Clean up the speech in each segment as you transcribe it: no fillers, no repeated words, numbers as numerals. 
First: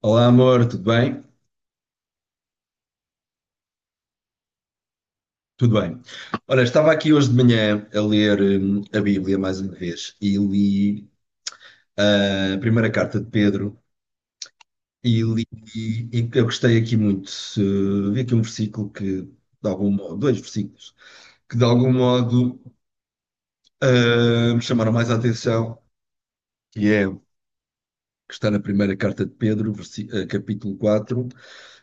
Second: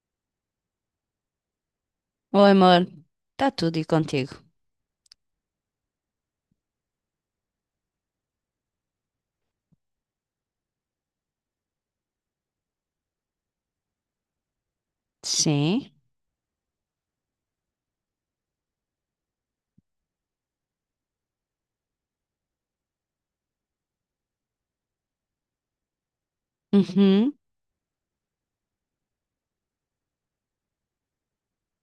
Olá, amor, tudo bem? Oi, amor. Está tudo e contigo? Tudo bem. Ora, estava aqui hoje de manhã a ler a Bíblia mais uma vez e li a primeira carta de Pedro e li Sim. e eu gostei aqui muito. Vi aqui um versículo que, de algum modo, dois versículos, que de algum modo me chamaram mais a atenção, que é o Uhum. que está na primeira carta de Pedro, capítulo 4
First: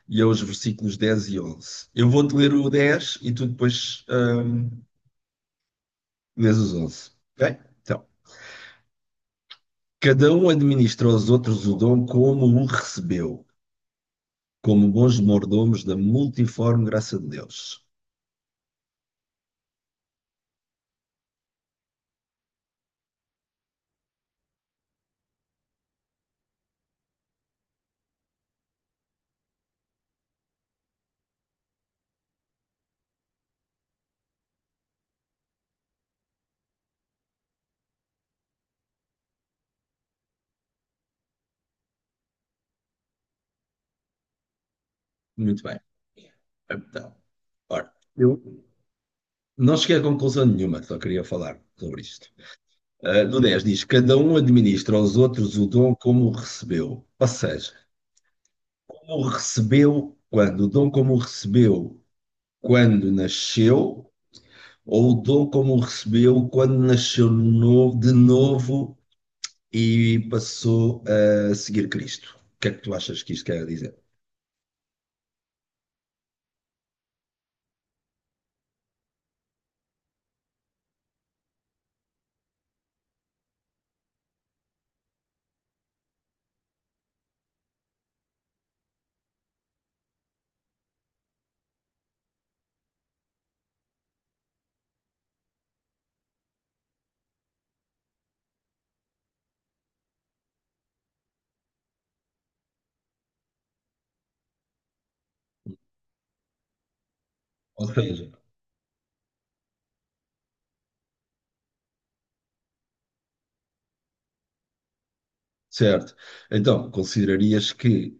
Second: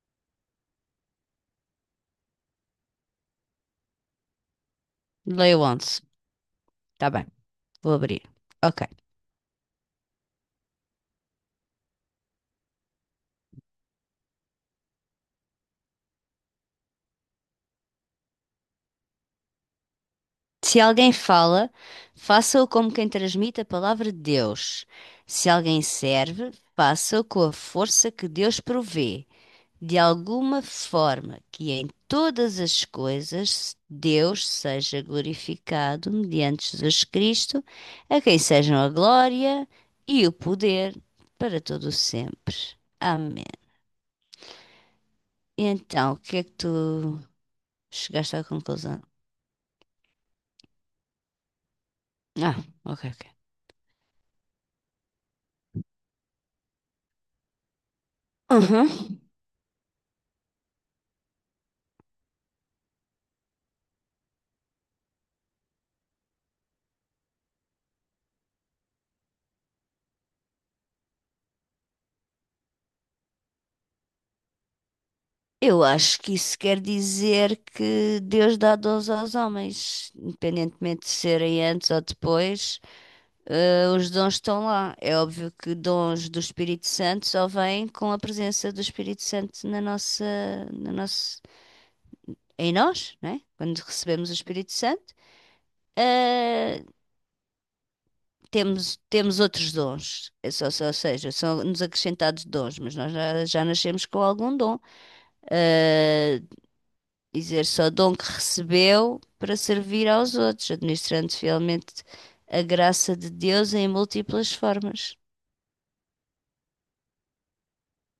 e é os versículos 10 e 11. Eu vou-te ler o 10 e tu depois Leio 11. lês os Tá 11, bem. ok? Vou Então. abrir. Ok. Cada um administra aos outros o dom como o recebeu, como bons mordomos da multiforme graça de Deus. Se alguém fala, faça-o como quem transmite a palavra de Deus. Se alguém serve, faça-o com a força que Deus provê, de alguma forma que em todas as coisas Deus seja glorificado mediante Jesus Cristo, a quem sejam a glória e o poder para todo o sempre. Amém. Muito E bem. então, o que é que tu Então, ora, chegaste eu à conclusão? não cheguei a conclusão nenhuma, só queria falar sobre isto. Ah, ok, ok. No 10 diz: Cada um administra aos outros o dom como o recebeu. Ou seja, Uhum. como o recebeu quando? O dom como o recebeu quando nasceu, ou o dom como o recebeu quando nasceu novo, de novo e passou a seguir Cristo. O que é que tu achas que isto quer dizer? Eu acho que isso quer dizer que Deus dá dons aos homens, independentemente de serem antes ou depois, os dons estão lá. É óbvio que dons do Espírito Santo só vêm com a presença do Espírito Santo na nossa, em nós, né? Quando recebemos o Espírito Santo. Eh, temos outros dons. Ou seja, são-nos acrescentados dons, mas nós já nascemos com algum dom. Ah, dizer Ou só dom seja, que recebeu para servir aos outros, administrando fielmente a graça de Deus em múltiplas formas. certo. Então, considerarias que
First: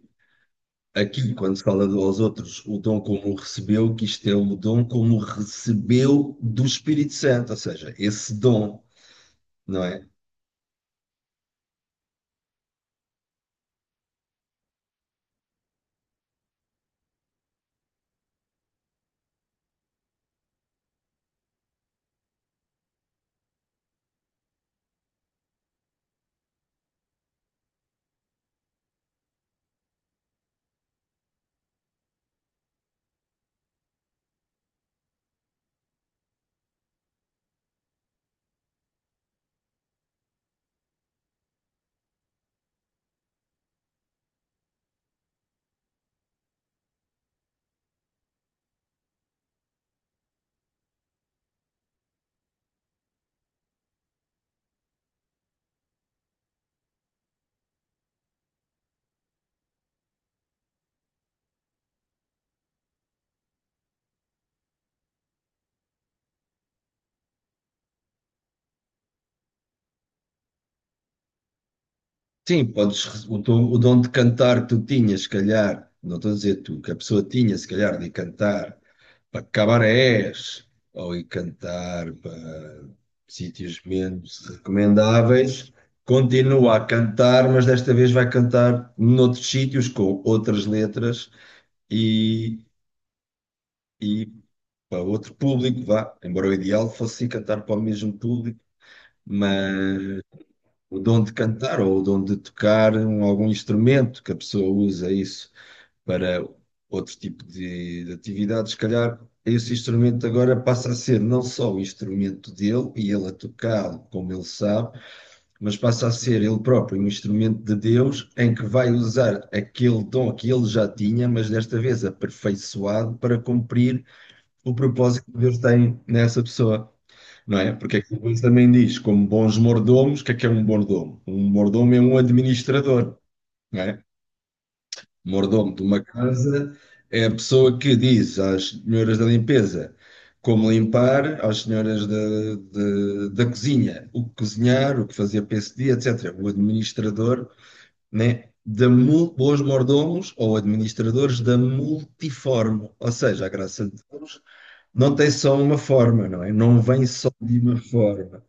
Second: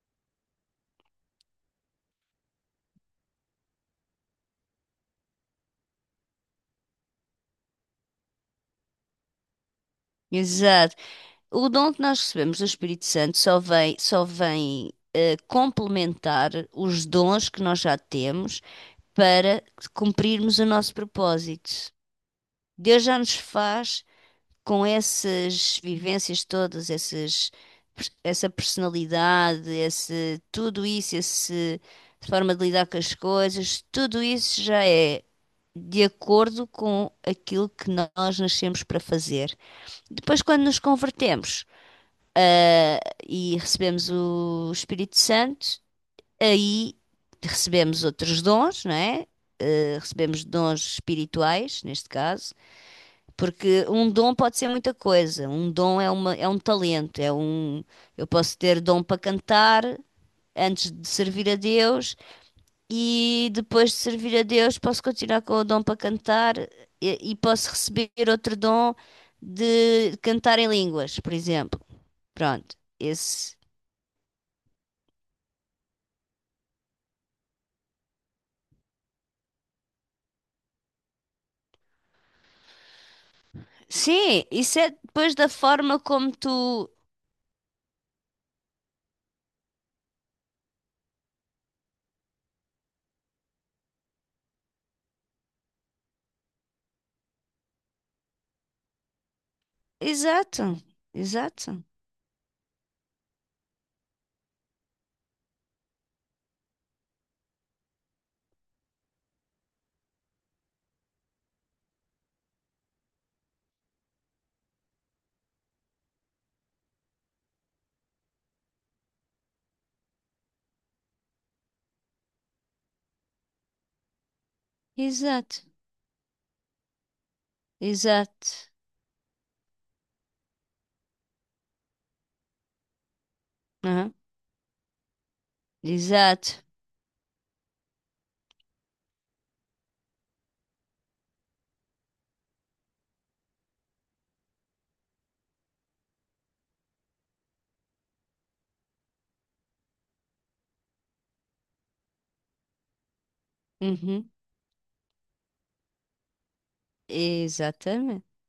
aqui, quando se fala aos outros, o dom como o recebeu, que isto é o dom como o recebeu do Espírito Santo, ou seja, esse dom, não é? Exato. O dom que nós recebemos do Espírito Santo só vem complementar os dons que nós já temos para cumprirmos o nosso propósito. Deus já nos faz com essas vivências todas, essas, essa personalidade, esse, tudo isso, esse forma de lidar com as coisas, tudo isso já é de acordo com aquilo que nós nascemos para fazer. Depois, quando nos convertemos, ah, e recebemos o Espírito Santo, aí recebemos outros dons, não é? Recebemos dons espirituais, neste caso, porque um dom pode ser muita coisa. Um dom é uma, é um talento, é um, eu posso ter dom para cantar antes de servir a Deus e depois de servir a Deus posso continuar com o dom para cantar e posso receber outro dom de cantar em línguas, por exemplo. Sim, Pronto. podes, o, Esse. O dom de cantar que tu tinhas, se calhar, não estou a dizer tu, que a pessoa tinha, se calhar, de cantar para cabarés ou ir cantar para sítios menos Sim, isso é depois da recomendáveis, forma como continua a tu. cantar, mas desta vez vai cantar noutros sítios com outras letras e, e para outro público, vá. Embora o ideal fosse ir cantar para o mesmo público, Exato, o dom de cantar exato, ou o dom de tocar algum instrumento que a pessoa usa isso para outro tipo de atividade, se calhar esse instrumento agora passa a ser não só o instrumento dele e ele a tocá-lo como ele sabe, mas passa a ser ele próprio um instrumento de Deus em que vai usar aquele dom que ele já tinha, mas desta vez aperfeiçoado para cumprir o propósito que Deus exato, tem nessa pessoa, não é? Porque aquilo depois exato, também diz, como bons mordomos, o que é um mordomo? Um mordomo é um administrador, não é? Aham, Mordomo de uma exato. casa é a pessoa que diz às senhoras da limpeza como limpar, às senhoras da cozinha, o que cozinhar, o que fazer para esse dia, etc. O administrador, né? Bons mordomos ou administradores da multiforme, ou seja, a graça de Uhum. Deus não tem só uma forma, não é? Não vem só de uma Exatamente. forma.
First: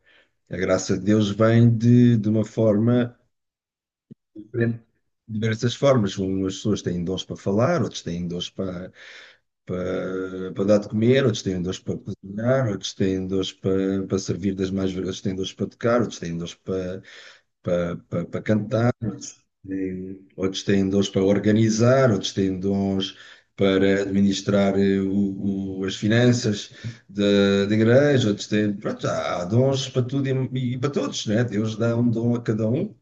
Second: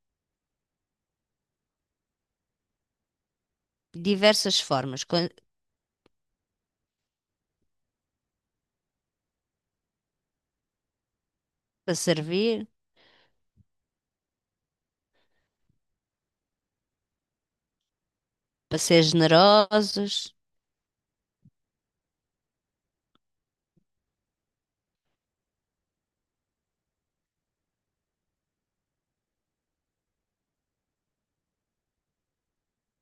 A graça de Deus vem de uma forma Diversas diferente, formas. De diversas formas. Umas pessoas têm dons para falar, outras têm dons para dar de comer, outras têm dons Para para servir, cozinhar, outras têm dons para servir das mais, outras têm dons para tocar, outras têm dons para para cantar. ser generosos. Outros têm dons para organizar, outros têm dons para administrar as finanças da igreja, outros têm. Pronto, há dons para tudo e para todos, né? Deus dá um dom a cada um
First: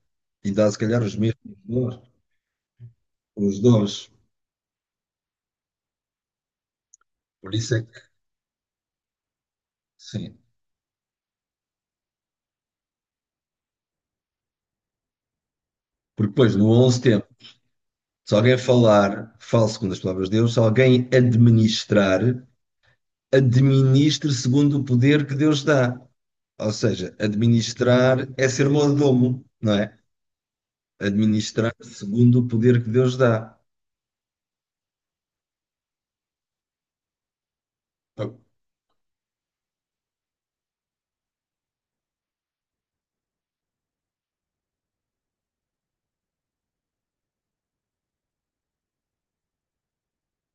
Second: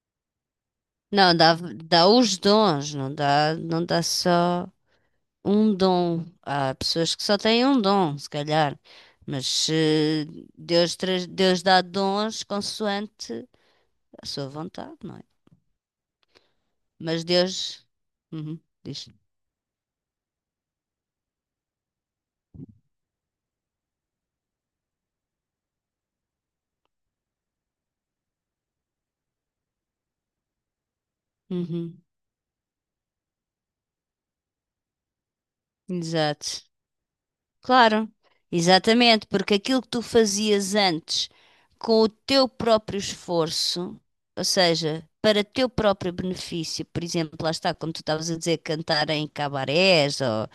e dá, se calhar, os Não, mesmos dá, dons. dá os dons, não dá, Os não dons. dá só um dom. Há pessoas que só Por têm isso um é que, dom, se calhar. Mas sim. Deus, Deus dá dons consoante a sua vontade, não é? Porque depois, no 11 Mas tempo, Deus. se alguém Uhum, diz. falar, fale segundo as palavras de Deus, se alguém administrar, administre segundo o poder que Deus dá. Ou seja, administrar é ser mordomo, não é? Administrar Uhum, segundo o poder que Deus dá. exato. Claro, exatamente, porque aquilo que tu fazias antes com o teu próprio esforço, ou seja, para teu próprio benefício, por exemplo, lá está, como tu estavas a dizer, cantar em cabarés ou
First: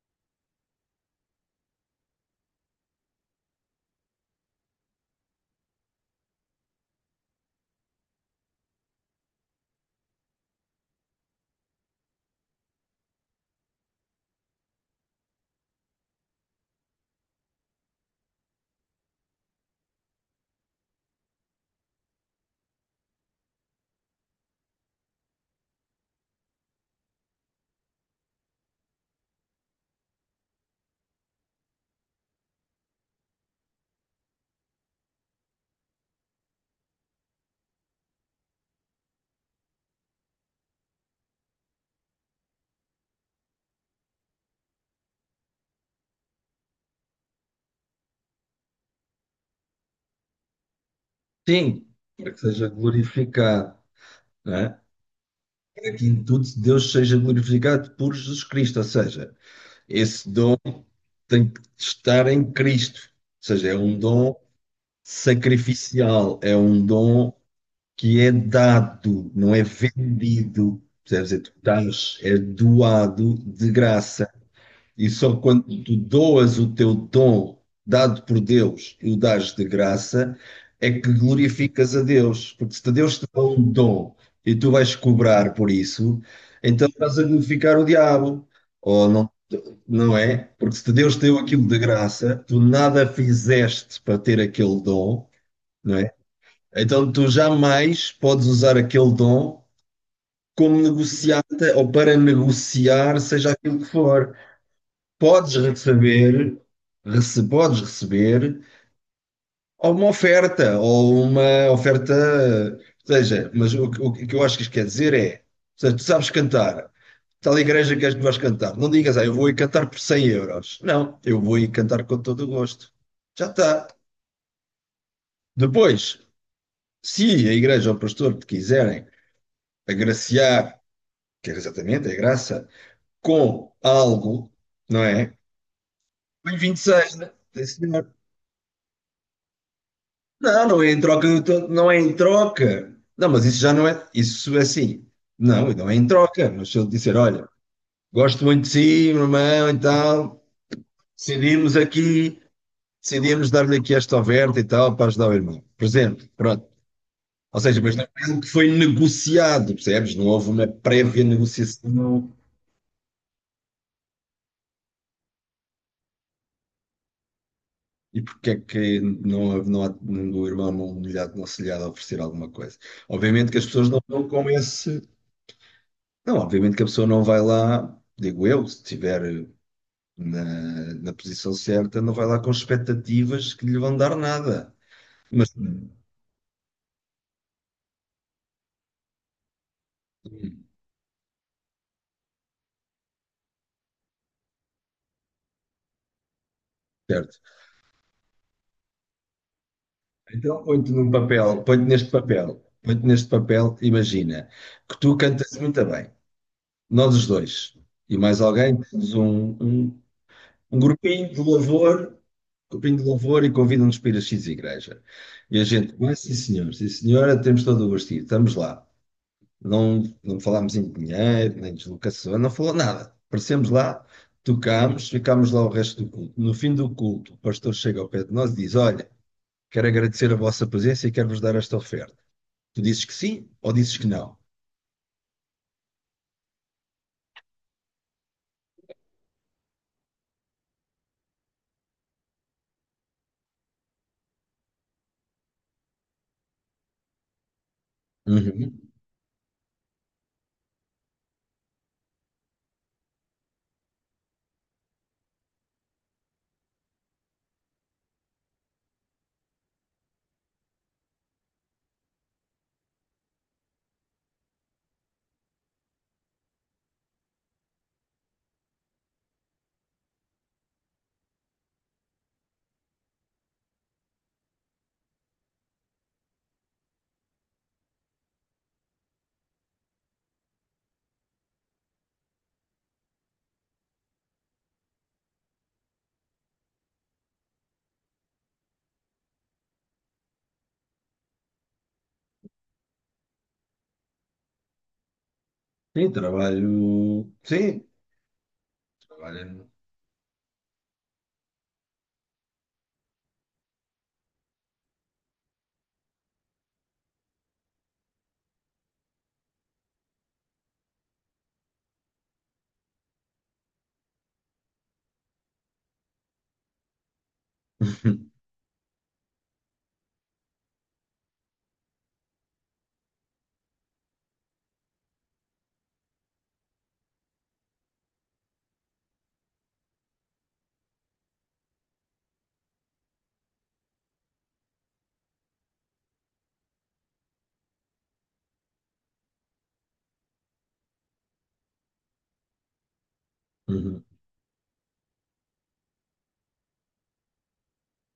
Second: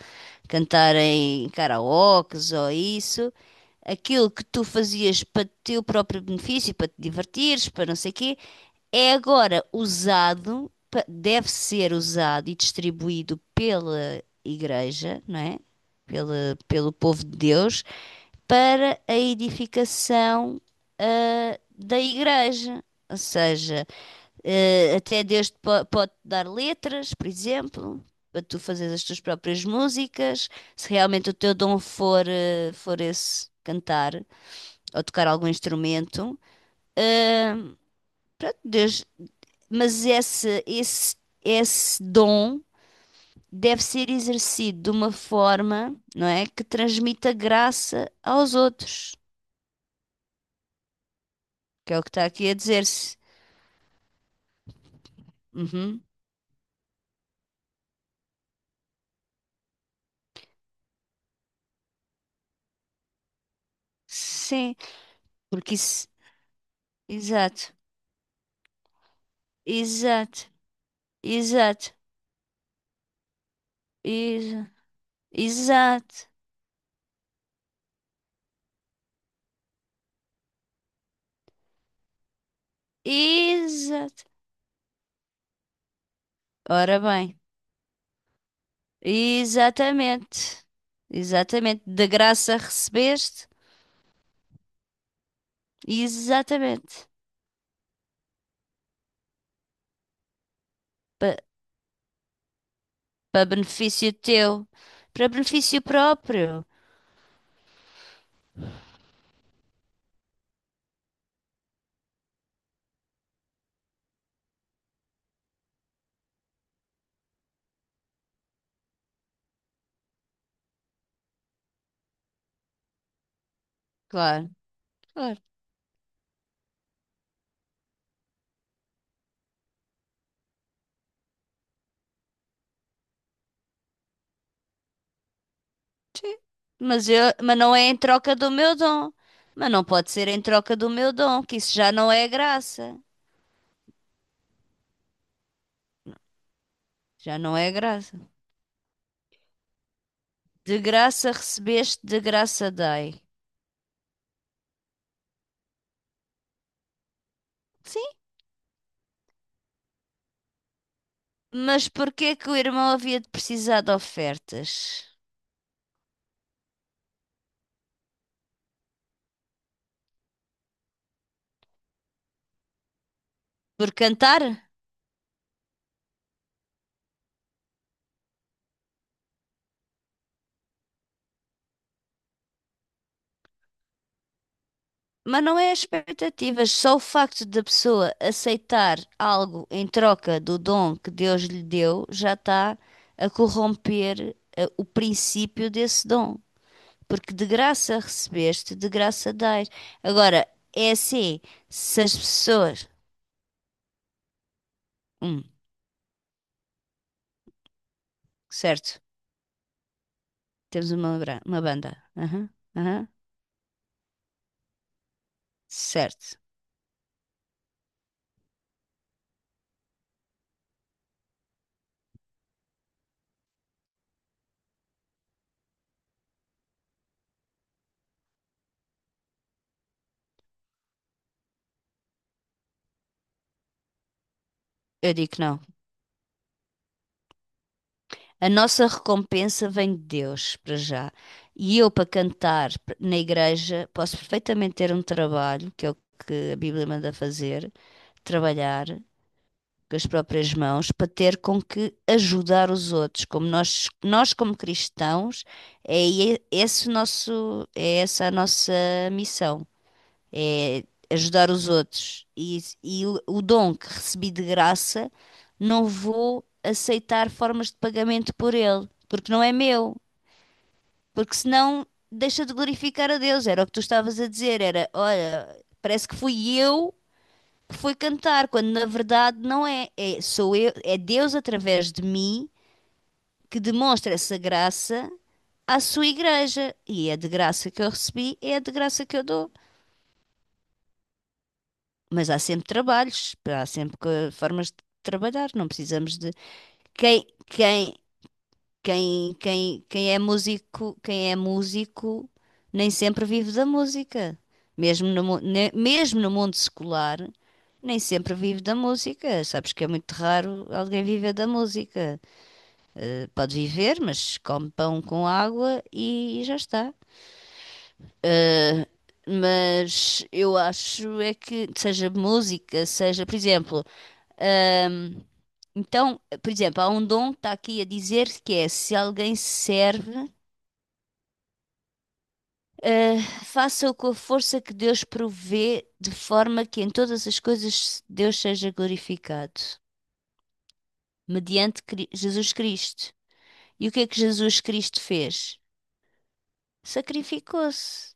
cantar em karaokes ou isso, aquilo que tu fazias para teu próprio benefício, para te divertires, para não sei quê, é agora usado, deve ser usado e distribuído pela Igreja, não é? Pela, pelo povo de Deus, para a edificação, ah, da Igreja. Ou seja, até Deus te pode dar letras, por exemplo, para tu fazeres as tuas próprias músicas. Se realmente o teu dom for, for esse cantar ou tocar algum instrumento, pronto, Deus, mas esse dom deve ser exercido de uma forma, não é, que transmita graça aos outros, Sim, que é o que está para que aqui a seja dizer-se. glorificado, não é? Para Uhum. que em tudo Deus seja glorificado por Jesus Cristo. Ou seja, esse dom tem que estar em Cristo. Ou seja, é um dom Sim, porque isso, sacrificial, é um dom exato, que é dado, não é exato, vendido. Quer dizer, tu exato, dás, é doado de graça. exa- E só quando tu exato, doas o teu dom dado por Deus e o dás de graça, é que glorificas a Deus. Porque se Deus te dá um dom exato. e tu vais cobrar por isso, então Ora estás a bem, glorificar o diabo. Ou não, não é? exatamente, Porque se Deus te deu aquilo de exatamente, da graça, graça tu nada recebeste, fizeste para ter aquele dom, não é? exatamente. Então tu jamais podes usar aquele dom como negociata ou para negociar, Para seja aquilo que benefício for. teu, para Podes benefício receber, próprio, podes receber uma oferta, ou seja, mas o, o que eu acho que isto quer dizer é, ou seja, tu sabes cantar, tal igreja que és que vais cantar, não digas, ah, eu vou ir cantar por 100 euros. Não, eu vou ir cantar com todo o gosto. Já está. claro, claro. Depois, se a igreja ou o pastor te quiserem agraciar, que é exatamente a graça, com algo, não é? Sim. Bem-vindo Mas seja, eu, mas sim, não é em senhor. troca do meu dom. Mas não pode ser em Não, troca não do é em meu troca do dom, que todo, isso não já é não em é troca. graça. Não, mas isso já não é, isso é assim. Não, não é em troca, mas se ele disser, Já olha, não é graça. gosto muito de si, meu irmão, e tal, De graça decidimos recebeste, de aqui, graça dai. decidimos dar-lhe aqui esta oferta e tal, para ajudar o irmão. Por exemplo, pronto. Ou seja, mas não Sim, é algo que foi negociado, percebes? Não houve uma prévia mas negociação. porquê que o irmão havia de precisar de ofertas? E porque é que não, não, o irmão não lhe há, não se lhe há de oferecer alguma coisa? Obviamente que as pessoas Por não vão cantar? com esse. Não, obviamente que a pessoa não vai lá, digo eu, se estiver na, na posição certa, não vai lá com expectativas que lhe vão dar nada. Mas Mas, não é as expectativas, só o facto da pessoa aceitar algo em troca do dom que Deus lhe deu já está a corromper o princípio desse dom. Porque Certo. de graça recebeste, de graça dás. Agora, Então, é põe-te num assim, papel, põe-te se neste as papel, pessoas. põe-te neste papel, imagina que tu Hum, cantas muito bem, nós os dois, e mais alguém, certo, temos um temos uma, grupinho de uma banda. louvor, Aham, um grupinho de aham, louvor e convidam-nos para ir a X igreja. E a gente, vai, sim certo. senhor, sim senhora, temos todo o gostinho, estamos lá. Não, não falámos em dinheiro, nem deslocação, não falou nada. Aparecemos lá, tocámos, ficámos lá o resto do culto. No fim do culto, o pastor chega ao pé de nós e diz: Olha, quero agradecer a vossa presença e quero-vos dar esta oferta. Tu dizes que sim ou dizes que não? Eu digo que não. A nossa recompensa vem de Deus, para já. E eu, para cantar na igreja, posso perfeitamente ter um trabalho, que é o que a Bíblia manda fazer, Uhum. trabalhar com as próprias mãos, para ter com que ajudar os outros. Como nós como cristãos, é esse o nosso, é essa a nossa missão é ajudar os outros. E, e o dom que recebi de graça, não vou aceitar formas de pagamento por ele, porque não é meu. Porque senão deixa de glorificar a Deus. Era o que tu estavas a dizer, era, olha, parece que fui eu que fui cantar, quando na verdade não é. É, sou eu, é Deus através de mim que demonstra essa graça à sua igreja. E é de graça que eu recebi, é de graça que eu dou. Mas há sempre trabalhos, há sempre formas de trabalhar, não Sim, precisamos de quem trabalho. Sim, quem quem trabalho. quem quem é músico, quem é músico nem sempre vive da música. Mesmo no, mesmo no mundo secular, nem sempre vive da música. Sabes que é muito raro alguém viver da música. Pode viver, mas come pão com água e já está. Mas eu acho é que seja música, seja, por exemplo, Ahm, então, por exemplo, há um dom que está aqui a dizer que é se alguém serve, eh, faça-o com a força que Deus provê, de forma que em todas as coisas Deus seja glorificado, mediante Jesus Cristo. E o que Uhum. é que Jesus Cristo fez? Sacrificou-se,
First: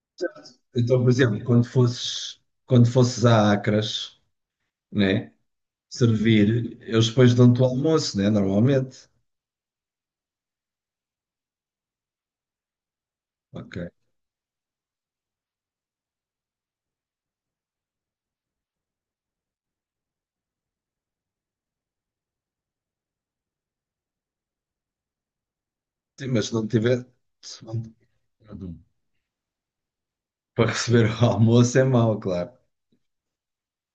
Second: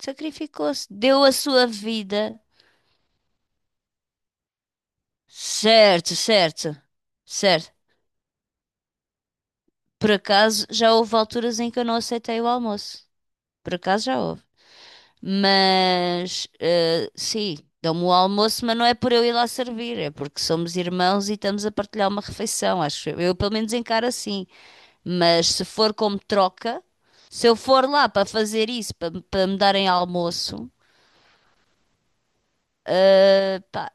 sacrificou-se, Então, por deu a exemplo, quando sua fosses, vida. quando fosses a Acras, né, Certo, servir, certo, eles depois dão-te o certo. almoço, né, normalmente. Por acaso já houve alturas em que eu não aceitei o almoço. Por Ok. acaso já houve. Mas, sim, dão-me o almoço, mas não é por eu ir lá servir, é porque somos irmãos e estamos a partilhar uma refeição, acho eu. Eu pelo menos encaro assim. Mas se for como Sim, mas se não troca, tiver, se eu se não- for lá para fazer isso, para me darem para almoço, receber o almoço é mau, claro. epá,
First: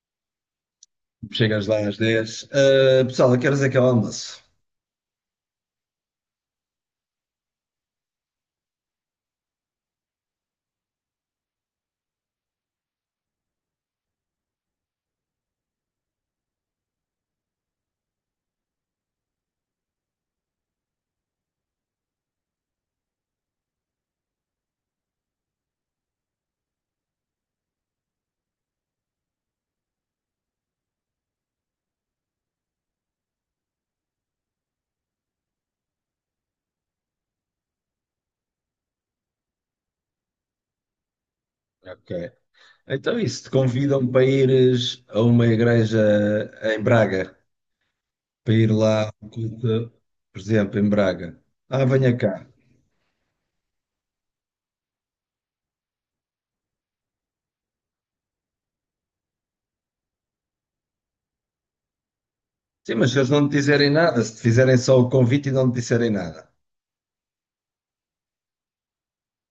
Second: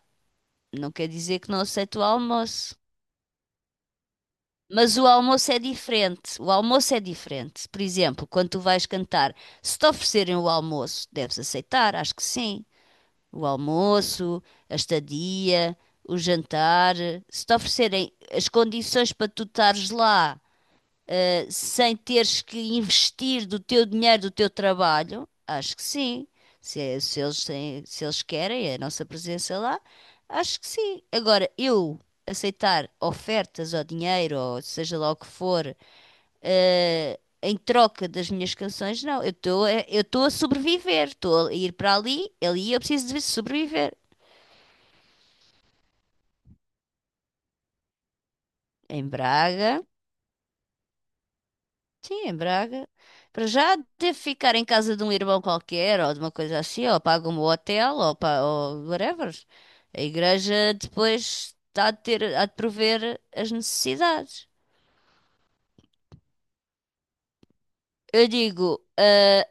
não quer dizer que não Chegas lá aceito às o 10. almoço. "Ah, pessoal, a que horas é que é o almoço?" Mas o almoço é diferente. O almoço é diferente. Por exemplo, quando tu vais cantar, se te oferecerem o almoço, deves aceitar, acho que sim. O almoço, a estadia, o jantar, se te oferecerem as condições para tu estares lá, sem teres que investir do teu dinheiro, do teu trabalho, acho que sim. Se, se eles se eles querem é a nossa presença lá, acho que sim. Agora, eu aceitar ofertas ou dinheiro, ou seja lá o que for, em troca das minhas canções, não. Eu estou a sobreviver, estou a ir para ali, Ok. ali eu preciso Então, de isso, te sobreviver. convidam para ires a uma igreja em Braga, para ir Em lá ao Braga. culto, por exemplo, em Braga. Ah, venha Sim, em cá. Braga. Para já devo ficar em casa de um irmão qualquer ou de uma coisa assim, ou pago um hotel ou, ou whatever. A igreja depois há de ter, há de Sim, mas se prover eles não te as dizerem nada, se te necessidades. fizerem só o convite e não te disserem nada. Eu digo, ah,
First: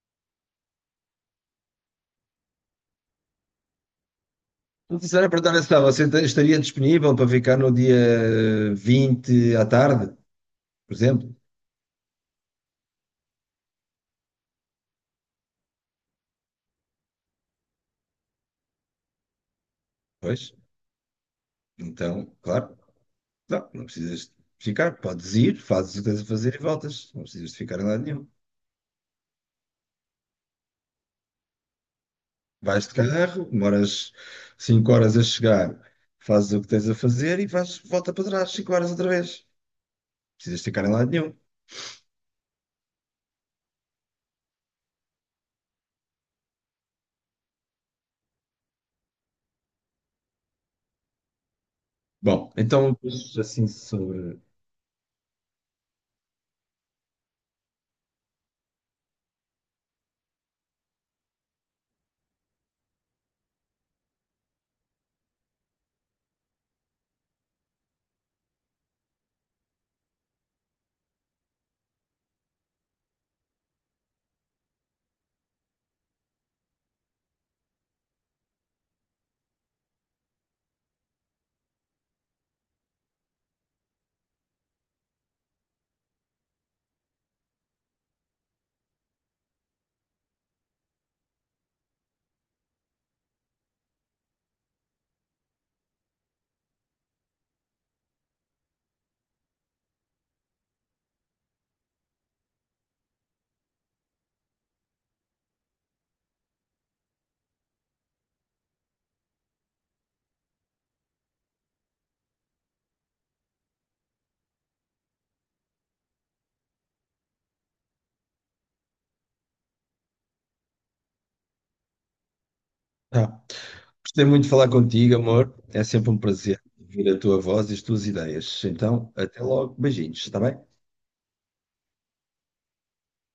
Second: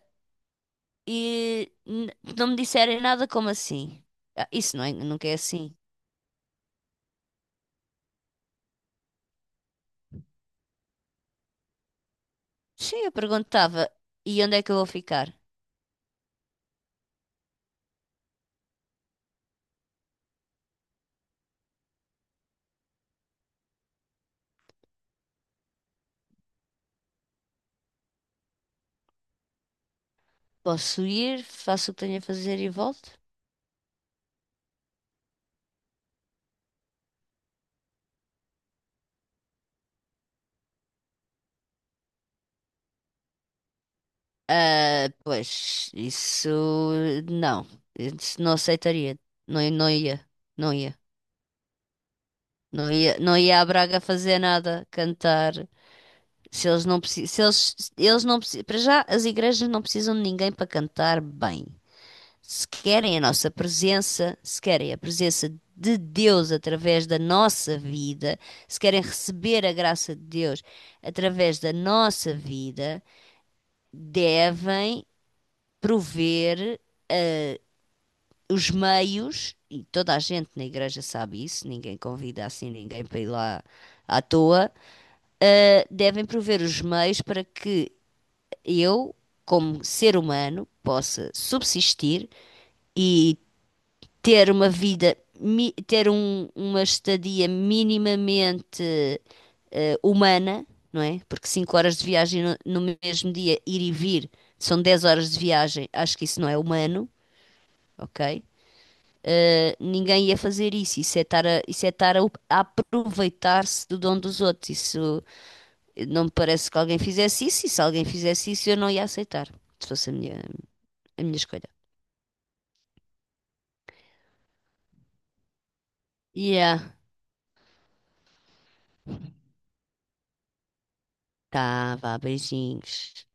e n- não me disserem nada como assim. Ah, isso não é, nunca Sara, é perguntar assim. se você estaria disponível para ficar no dia 20 à tarde, por exemplo? Sim, eu perguntava, e onde é que eu vou ficar? Pois, então, claro, não, não precisas de ficar, podes ir, fazes o que tens a fazer e voltas, não precisas de ficar em lado nenhum. Posso ir, faço o que tenho a fazer e Vais de volto? carro, demoras 5 horas a chegar, fazes o que tens a fazer e vais, volta para trás 5 horas outra vez. Não precisas de ficar em lado nenhum. Ah, pois, isso não. Isso não aceitaria. Não, não ia. Não ia. Bom, Não então, ia, pois, não ia à assim Braga fazer sobre. nada, cantar. Se eles não precisam, se eles, eles não precisam, para já as igrejas não precisam de ninguém para cantar bem. Se querem a nossa presença, se querem a presença de Deus através da nossa vida, se querem receber a graça de Deus através da nossa vida, devem prover os meios, e toda a gente na igreja sabe isso, ninguém convida assim ninguém para ir lá à toa, ah, devem prover os meios para que eu, como ser humano, possa subsistir e ter uma vida, ter uma estadia minimamente humana, não é? Porque 5 horas de viagem no, no mesmo dia, ir e vir, são 10 horas de viagem, acho que isso não é humano, ok? Ninguém ia fazer isso. Isso é estar a, isso é estar a, a aproveitar-se do dom dos outros. Isso não me parece que alguém fizesse isso. E se alguém fizesse isso, eu não ia aceitar. Se fosse a minha escolha. Ah, gostei muito de falar contigo, amor. É sempre um prazer Yeah. ouvir a tua voz e as tuas ideias. Então, até logo. Beijinhos, está bem? Tá, vá, beijinhos.